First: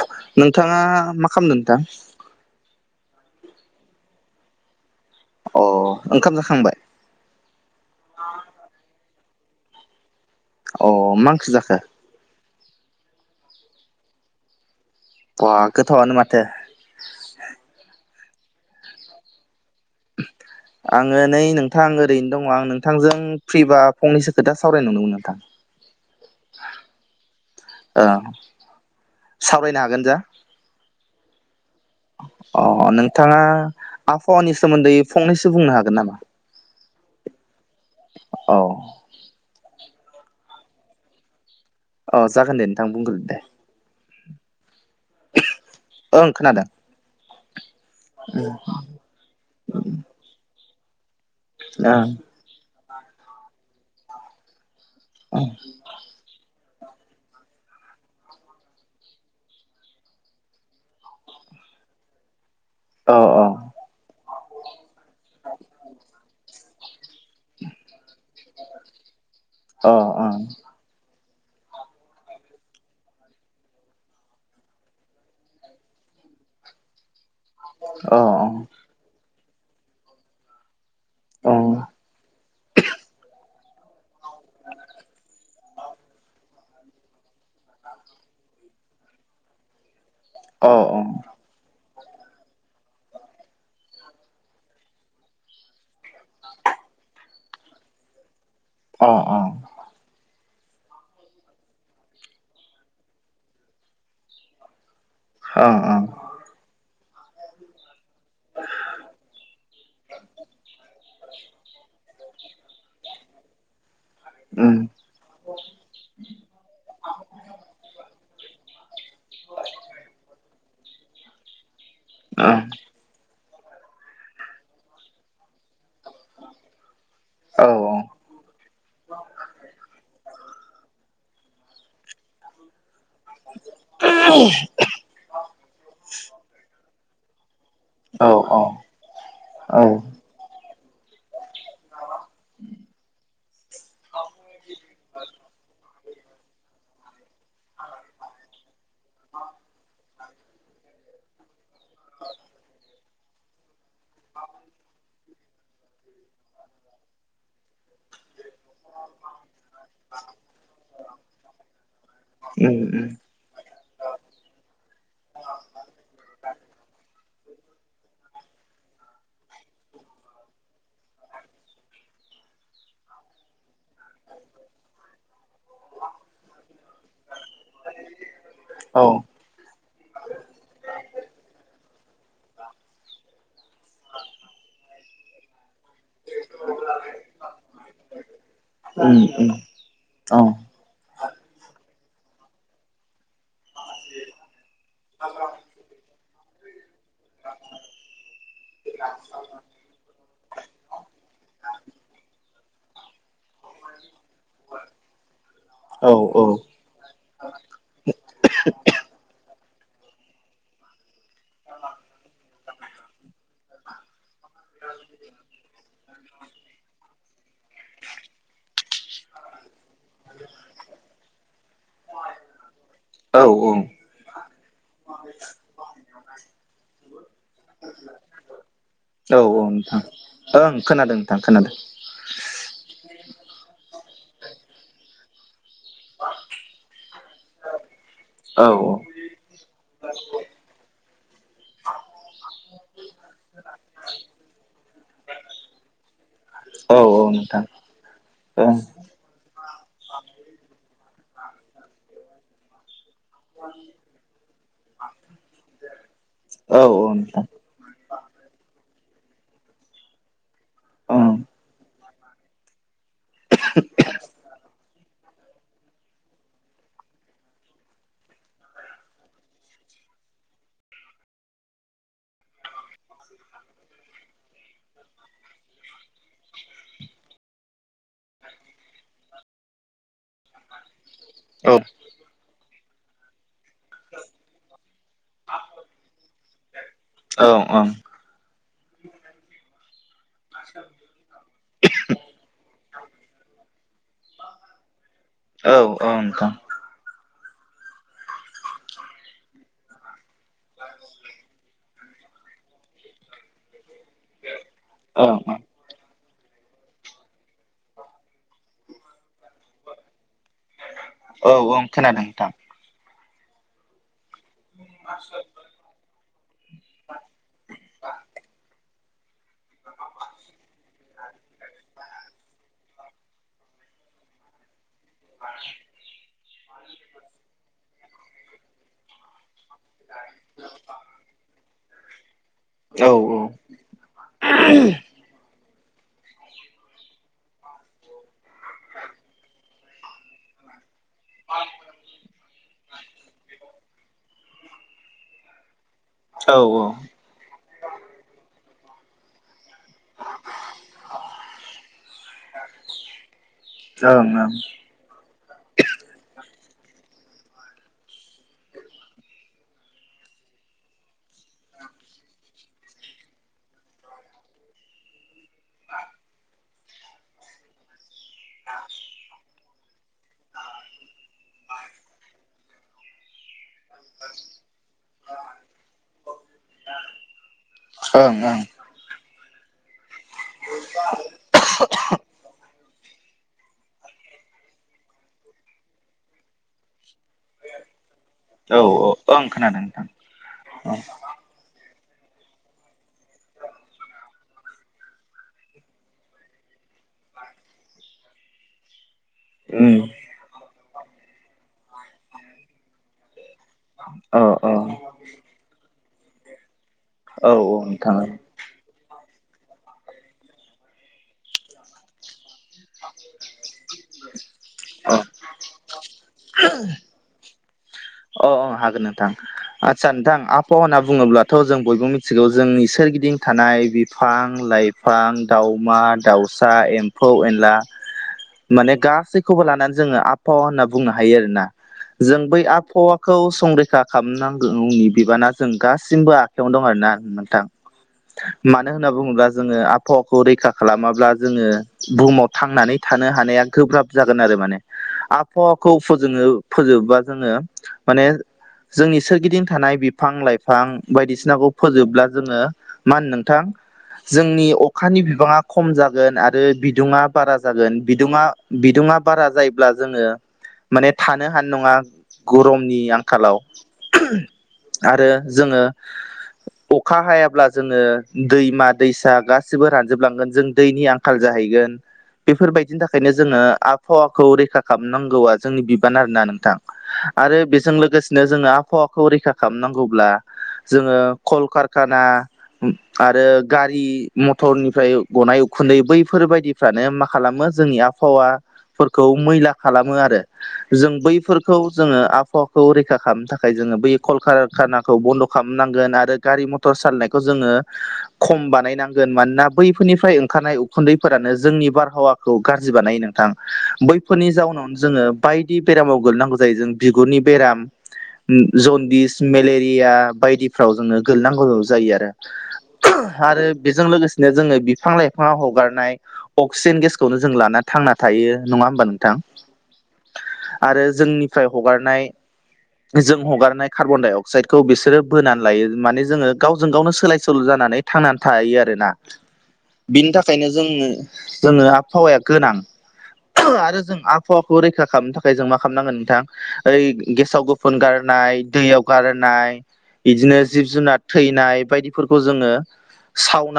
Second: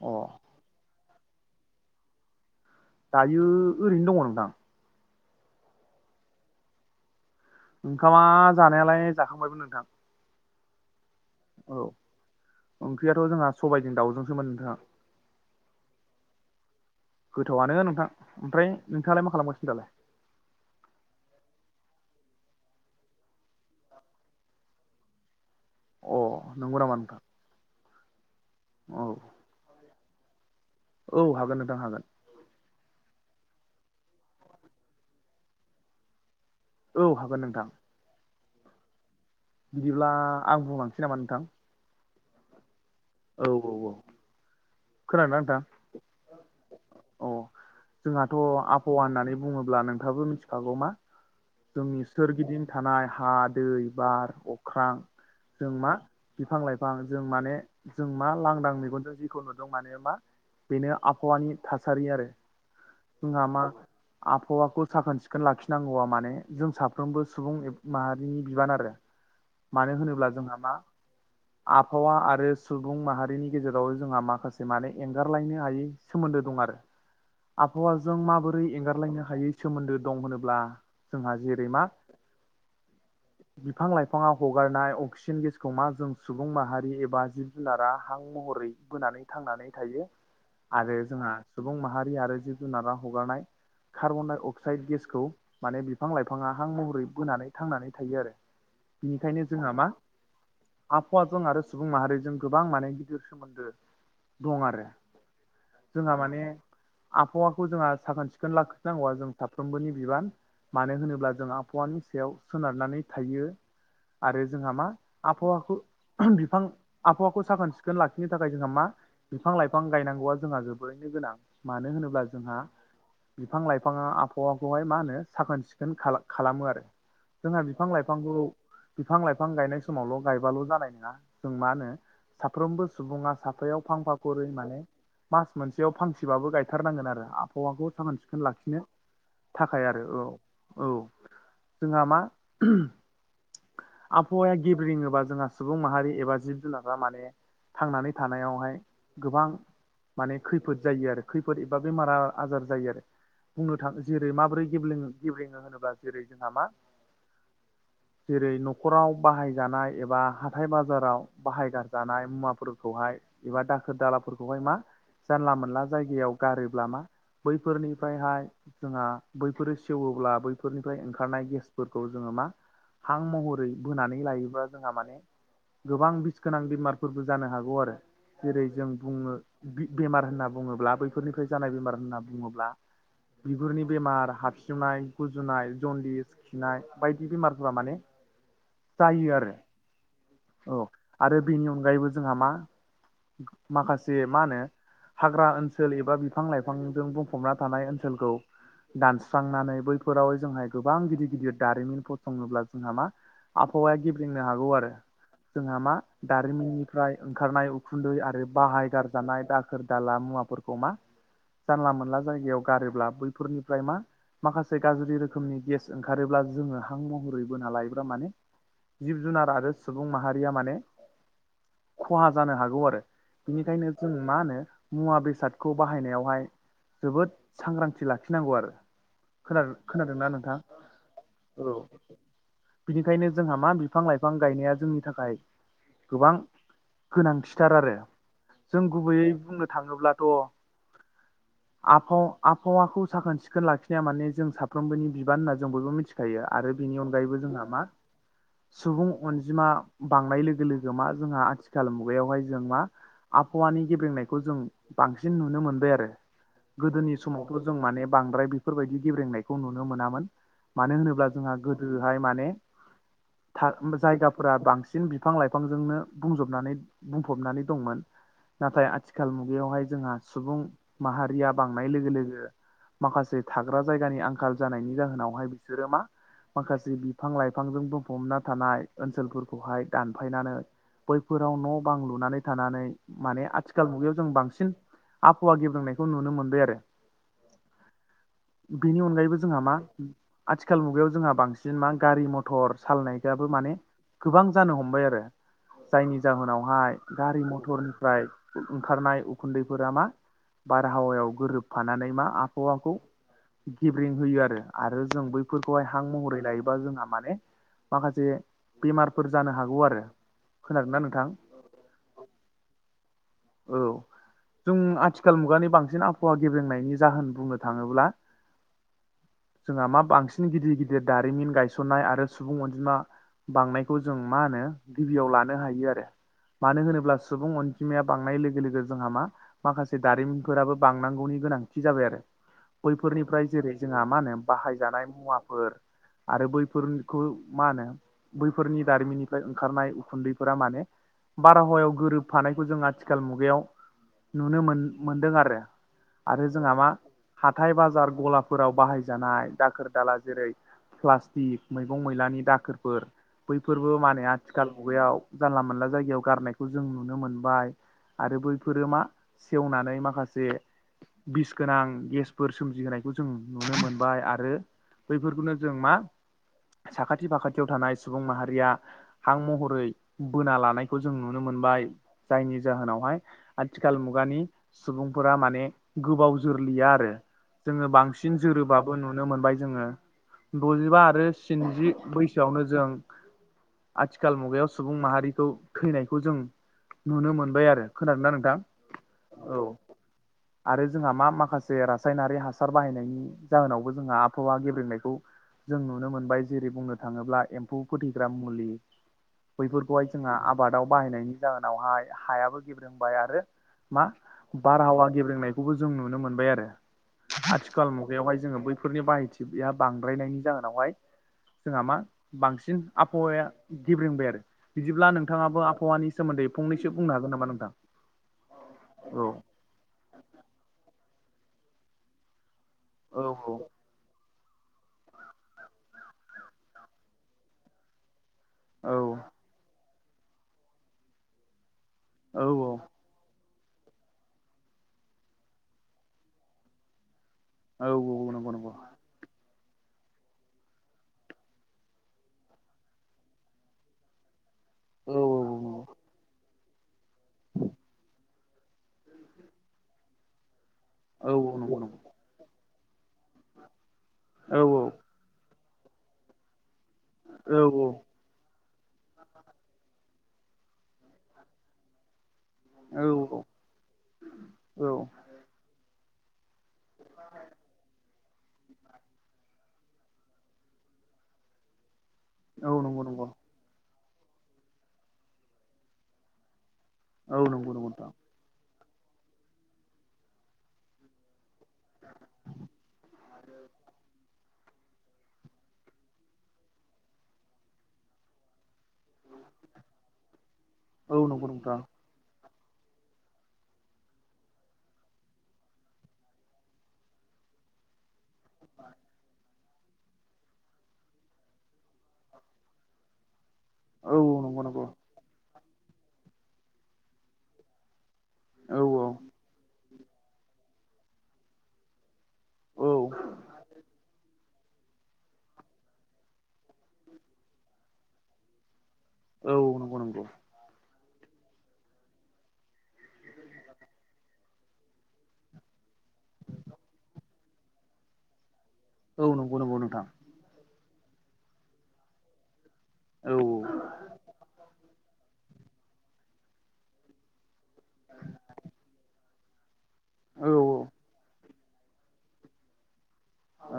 अ नोंथाङा मा खालामदों नोंथां? दायो ओरैनो दङ नोंथां। अ ओंखाम जाखांबाय? ओंखामा जानायालाय जाखांबायमोन नोंथां। अ माओं औ ओंख्रियाथ' जोंहा सबायाइजों दाउजोंसोमोन नोंथां। बा गोथावानो माथो। गोथावआनो नोंथां ओमफ्राय नोंथाङालाय मा खालामगासिनो दालाय? आङो नै नोंथां ओरैनो दङ आं नोंथांजों फ्रिबा फंनैसो खोथा सावराय नुदोंमोन नोंथां। अ नंगौ नामा नोंथां ओं औ सावरायनो हागोन जा? औ हागोन नोंथां हागोन। अ नोंथाङा आबहावानि सोमोन्दै फंनैसो बुंनो हागोन नामा? औ हागोन नोंथां औ बिदिब्ला आं बुंलांसै नामा नोंथां? अह जागोन दे नोंथां बुंगोन। औ औ औ खोनादोना नोंथां? ओं खोनादों अ जोंहाथ' आबहावा होननानै बुङोब्ला नोंथाबो मिथिखागौ मा जोंनि सोरगिदिं थानाय हा दै बार अख्रां ओं जों मा बिफां लाइफा गोबां जों माने जों मा लांदां मेगनजों जेखौ नुदों माने मा बेनो आबहावानि थासारि आरो अ अ जोंहा मा आबहावाखौ साखोन सिखोन लाखिनांगौआ माने जों साफ साफ्रोमबो सुबुं माहारिनि बिबान आरो अ मानो होनोब्ला जोंहा मा आबहावा आरो सुबुं माहारिनि गेजेराव जोंहा माखासे माने एंगारलायनो हायै सोमोन्दो दं आरो आबहावाजों अ माबोरै एंगारलायनो हायै सोमोन्दो दं होनोब्ला जोंहा अ जेरै मा बिफां लाइफाङाव हगारनाय अक्सिजेन गेसखौ मा जों सुबुं माहारि एबा जिब जुनारा हां महरै बोनानै थांनानै थायो अ आरो जोंहा सुबुं माहारि आरो जिब जुनारा हगारनाय कार्बन डाइ अक्साइड गेसखौ माने बिफां लाइफाङा हां महरै बोनानै थांनानै थायो आरो बिनिखायनो जोंहा मा आबहावाजों आरो सुबुं माहारिजों गोबां माने गिदिर सोमोन्दो दं आरो औ जोंहा माने आबहावाखौ जोंहा साखोन सिखोन लाखिनांगौआ जों साफ्रोमबोनि बिबान मानो होनोब्ला जों आबहावानि सायाव सोनारनानै थायो आरो जोंहा उम मा आबहावाखौ बिफां आबहावाखौ साखोन सिखोन लाखिनो थाखाय जोंहा मा बिफां लाइफां गायनांगौआ जोंहा जोबोरैनो गोनां मानो होनोब्ला अ जोंहा बिफां लाइफाङा आबहावाखौहाय मा होनो साखोन सिखोन खालामो आरो जोंहा औ बिफां लाइफांखौ बिफां लाइफां गायनाय समावल' गायबाल' जानाय नङा जों मा होनो साफ्रोमबो सुबुङा साफायाव फांफा खरै माने मास मोनसेयाव फांसेबाबो गायथारनांगोन आरो आबहावाखौ साखोन औ सिखोन लाखिनो औ थाखाय उम आरो अ औ जोंहा मा आबहावाया गेब्रेङोबा जोंहा सुबुं माहारि एबा जिब मा माने थांनानै थानायावहाय गोबां माने खैफोद जायो आरो खैफोद एबा बेमारा आजार जायो आरो बुंनो थाङो जेरै माबोरै गेबे गेब्लेङो होनोबा जेरै जोंहा मा जेरै न'खराव बाहायजानाय एबा हाथाय बाजाराव बाहायगारजानाय उम मुवाफोरखौहाय एबा दाखोर दालाफोरखौहाय मा जानला मोनला जायगायाव गारोब्ला मा बैफोरनिफ्रायहाय जोंहा बैफोरो सेवोब्ला बैफोरनिफ्राय ओंखारनाय गेसफोरखौ जोङो मा हां महरै बोनानै लायोब्ला जोंहा माने गोबां बिस गोनां बेमारफोरबो जानो हागौ आरो जेरै जों औ बुङो बेमार होनना बुङोब्ला बैफोरनिफ्राय जानाय बेमार होनना बुङोब्ला बिगुरनि बेमार हाबसिउनाय गुजुनाय जन्दिस खिनाय बायदि बेमारफोरा माने उम जायो उम आरो औ आरो बेनि अनगायैबो जोंहा मा माखासे मा होनो हाग्रा ओनसोल एबा बिफां लाइफांजों बुंफबना थानाय ओनसोलखौ दानस्रांनानै बैफोरावहाय जोंहाय गोबां गिदिर गिदिर दारिमिन फसङोब्ला जोंहा मा आबहावाया गेब्लंनो हागौ आरो जोंहा मा औ निफ्राय ओंखारनाय उखुन्दै आरो बाहायगारजानाय दाखोर दाला मुवाफोरखौ मा जानला मोनला जायगायाव गारोब्ला बैफोरनिफ्राय मा माखासे गाज्रि रोखोमनि गेस ओंखारोब्ला जोङो हां महरै बोना लायोब्ला माने जिब जुनार आरो सुबुं माहारिया माने खहा जानो हागौ आरो औ बिनिखायनो जों मा होनो मुवा बेसादखौ बाहायनायावहाय जोबोद सांग्रांथि लाखिनांगौ आरो औ खोनादो नोंथां खोनादोंना नोंथां ओं खोनादों नोंथां औ खोनादों बिनिखायनो जोंहा मा बिफां लाइफां गायनाया जोंनि थाखाय गोबां गोनांथिथार आरो औ जों गुबैयै बुंनो थाङोब्लाथ' आबहावा आबहावाखौ साखोन सिखोन लाखिनाया माने जों साफ्रोमबोनि बिबान होनना जों बयबो मिथिगौ थायो आरो औ बिनि औ अनगायैबो नोंथां जोंहा मा ओं सुबुं अनजिमा बांनाय लोगो लोगो मा जोंहा आथिखाल मुगायावहाय जों मा आबहावानि गेब्रेंनायखौ जों बांसिन नुनो मोनबाय आरो औ औ गोदोनि नोंथां समावथ' जों माने बांद्राय बेफोर बायदि गेबरेंनायखौ नुनो मोनामोन मानो होनोबा ओं जोंहा गोदो जाय माने जायगाफोरा बांसिन बिफां लाइफांजोंनो बुंजोबनानै बुंफबनानै दंमोन नाथाय आथिखाल मुगायावहाय जोंहा सुबुं माहारिया बांनाय लोगो लोगो माखासे थाग्रा जायगानि आंखाल जानायनि जाहोनावहाय बिसोरो मा माखासे बिफां लाइफांजों बुंफबना थानाय ओनसोलफोरखौहाय दानफायनानै बैफोराव औ न' बां लुनानै थानानै माने आथि आथिखाल मुगायाव जों बांसिन आबहावा गेब्रोंनायखौ नुनो मोनबाय आरो औ ओं औ बेनि अनगायैबो जोंहा मा आथिखाल मुगायाव जोंहा बांसिन मा गारि मथर सालायनायफ्राबो माने गोबां जानो हमबाय आरो औ जायनि नोंथां जाहोनावहाय गारि मथरनिफ्राय ओंखारनाय उखुन्दैफोरा मा बारहावायाव गोरोबफानानै मा आबहावाखौ गेबेरं होयो आरो आरो जों ओं बैफोर खौहाय हां महरै लायोबा जोंहा माने माखासे बेमारफोर जानो हागौ आरो खोनादोंनना नोंथां औ ओं खोनादों नोंथां औ जों आथिखाल मुगानि बांसिन आबहावा गेब्रेंनायनि जाहोन बुंनो थाङोब्ला जोंहा मा बांसिन गिदिर गिदिर दारिमिन गायसननाय आरो सुबुं अनजिमा बांनायखौ जों मा होनो गिबियाव लानो हायो आरो मानो होनोब्ला सुबुं अनजिमाया बांनाय लोगो लोगो जोंहा मा माखासे दारिमिनफोराबो बांनांगौनि गोनांथि जाबाय आरो औ औ बैफोरनिफ्राय जेरै जोंहा मा होनो बाहायजानाय मुवाफोर आरो बैफोरखौ मा होनो बैफोरनि दारिमिननिफ्राय ओंखारनाय उखुन्दैफोरा माने बारहावायाव गोरोबफानायखौ जों आथिखाल मुगायाव नुनो मोन मोनदों आरो आरो ओं जोंहा मा हाथाय बाजार गलाफोराव बाहायजानाय दाखोर दाला जेरै प्लास्टिक मैगं मैलानि दाखोरफोर बैफोरबो माने ओं ओं आथिखाल मुगायाव जानला मोनला जायगायाव गारनायखौ जों नुनो मोनबाय आरो बैफोरो मा सेवनानै माखासे बिस गोनां गेसफोर सोमजिहोनायखौ जों नुनो मोनबाय आरो बैफोरखौनो जों मा साखाथि फाखाथियाव थानाय सुबुं माहारिया हां महरै बोना लानायखौ जों नुनो मोनबाय जायनि जाहोनावहाय आथिखाल मुगानि सुबुंफोरा माने गोबाव जोरलिया आरो जोङो बांसिन औ जोरोबा खौ नुनो मोनबाय जोङो द'जिबा आरो स्निजि बैसोआवनो जों आथिखाल मुगायाव सुबुं माहारिखौ थैनायखौ जों नुनो मोनबाय आरो खोनानो नांगोन औ ओं औ खोनादों नोंथां आरो जोंहा मा माखासे जे रासायनारि हासार बाहायनायनि जाहोनावबो जोंहा आबहावा गेब्रेनायखौ जों नुनो मोनबाय जेरै बुंनो थाङोब्ला एम्फौ फोथैग्रा मुलि उम बैफोरखौहाय जोंहा आब आबादाव बाहायनायनि जाहोनावहाय हायाबो गेब्रोंबाय आरो मा अ अ बारहावा गेब्रेंनायखौबो जों नुनो मोनबाय आरो औ औ आथिखाल नोंथां मुगायावहाय जोङो बैफोरनि बाहायथि या बांद्रायनायनि जाहोनावहाय जोंहा मा बांसिन आबहावाया गेब्रंबाय आरो बिदिब्ला औ नोंथाङाबो आबहावानि सोमोन्दै फंनैसो बुंनो हागोन नामा नोंथां अ अ हागोन औ नोंथां आदसा नोंथां आबहाव होन्ना बुङोब्लाथ' जों बयबो मिथिगौ जोंनि औ सोरगिदिं थानाय बिफां लाइफां दाउमा दाउसा एम्फौ एनला माने औ गासैखौबो लानानै जोङो आबहावा होनना बुंनो हायो आरोोना जों औ बै औ आब फावाखौ संरैखा खालामनांगौनि बिबाना जों गासिमबो आखायावनो दं आरोना औ औ नंगौ नंगौ मानो होन होनना बुङोब्ला जोङो आबहावाखौ रैखा खालामाब्ला जोङो बुहुमाव थांनानै थानो हानाया गोब्राब जागोन आरो माने औ आबहावाखौ औ फोनो फोजोबबा जोङो माने जोंनि सोरगिदिं थानाय बिफां लाइफां औ बायदिसिनाखौ नंगौ नंगौ फोजोबब्ला जोङो मा होन नोंथां औ जोंनि अखानि बिबाङा खम जागोन आरो बि दुङा बारा औ औ औ जागोन बि बिदुंा बिदुुंा बारा जायोब्ला जोङो माने थानो हानाय नङा गरमनि आंखालाव आरो जोङो अखा हायाब्ला जोङो दैमा दैसा गासैबो गासिबो रानजोबलांगोन जों दैनि आंखाल जाहैगोन औ बेफोरबायदिनि नंगौ नंगौ थाखायनो जोङो फावाखौ रैखा खालामनांगौआ जोंनि बिबान आरोना नोंथां औ आरो नंगौ नंगौ बेजों नोंथां लोगोसेनो जोङो आबहावाखौ रैखा खालामनांगौब्ला जोङो कलकारखाना आरो गारि मटरनिफ्राय गनाय उखुन्दै बैफोरबायायदिफ्रानो मा खालामो जोंनि आबहावा फोरखौ मैला खालामो आरो जों औ नंगौ बैफोरखौ नोंथां जोङो आबहावाखौ रैखा खालामनो थाखाय जोङो बै कलकारखानाखौ बन्द' खालामनांगोन आरो गारि मथर मटर सालायनायखौ जोङो खम बानायनांगोन मानोना बैफोरनिफ्राय ओंखारनाय उखुन्दैफोरानो जोंनि बारहावाखौ गाज्रि बानाय नोंथां औ बैफोरनि नंगौ नंगौ जाउनावनो जोङो बायदि बेरामाव गोगैनांगौ जायो जों बिगुरनि बेराम औ जनदिस मेलेरिया बायदिफ्राव जोङो गोगलनांगौ जायो आरो औ आरो बेजों लोगोसे बिनो जोङो बिफां लाइफाङाव हगारनाय अक्सिजेन गेसखौनो जों लाना थांना थायो नङा होमबा नों औ नंगौ नंगौ आरो जोंनिफ्राय हगारनाय जों हगारनाय कार्बन डाय अक्साइडखौ बिसोरो बोनानै लायो माने जोङो गावजों गावनो सोलाय सोल' जानानै थांनानै थायो आरोना औ नंगौ नंगौ नोंथां बिनि थाखायनो जोंो जोङो आबहावाया गोनां औ आरो जों आबहावाखौ रैखा खालामनो थाखाय जों मा खालामनांगोन नोंथां ओइ गेसाव फुन गारनाय दैयाव गाराय औ बिदिनो जिब जुनार थैनाय बायदिफोरखौ जोङो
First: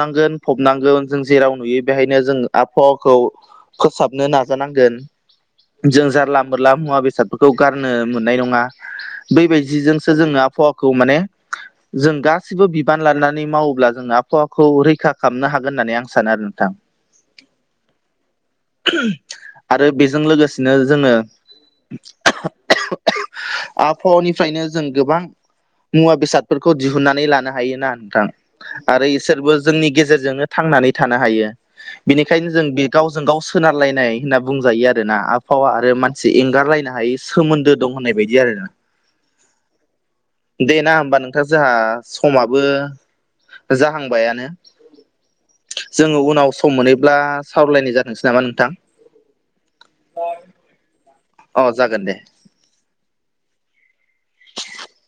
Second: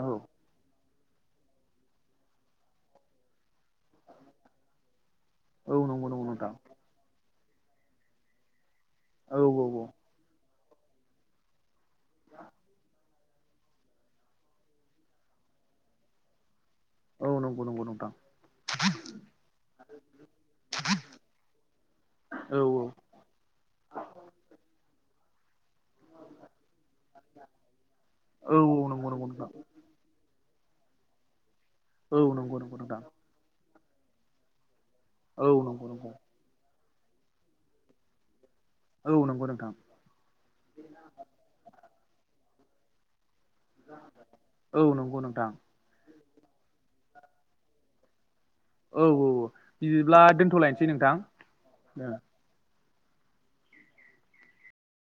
औ फबनांगोन जों जेराव नुयो बेहायनो जों आबहावाखौ फोसाबनो नाजानांगोन औ जों नंगौ नंगौ जारला नोंथां मोरला मुवा बेस गारनो मोननाय नङा औ औ बबायदिजोंसो जोङो आबहावाखौ माने जों गासिबो बिबान लानानै मावोब्ला जों आबहावाखौ रैखा खालामनो हागोन होननानै आं सानो आरो नोंथां औ नंगौ नंगौ नोंथां आरो बेजों लोगोसेनो जोङो औ औ आबहावानिफ्रायनो जों गोबां मुवा बेसादफोरखौ दिहुनन्नानै लानो हाय ना नोंथां औ आरो नंगौ नंगौ नोंथां इसोरबो जोंनि गेजेरजोंनो थांनानै थानो हायो औ बेनिखायनो नंगौ जों नंगौ नोंथां गावजों गाव सोनारलायनाय होनना बुंजायो आरो ना औ आबहावा नंगौ आरो नंगौ मानसि एंगारलायनाय हायो सोमोन्दो दं होननाय बायदि आरो औ नंगौ नोंथां दे ना होमबा नोंथां जोंहा समाबो जाहांबायानो औ नंगौ नोंथां जोङो उनाव सम मोनैब्ला सावरायलायनाय जाथोंसै नामा नोंथां औ औ बिदिब्ला दोनथ'लायनोसै नोंथां अ जागोन दे।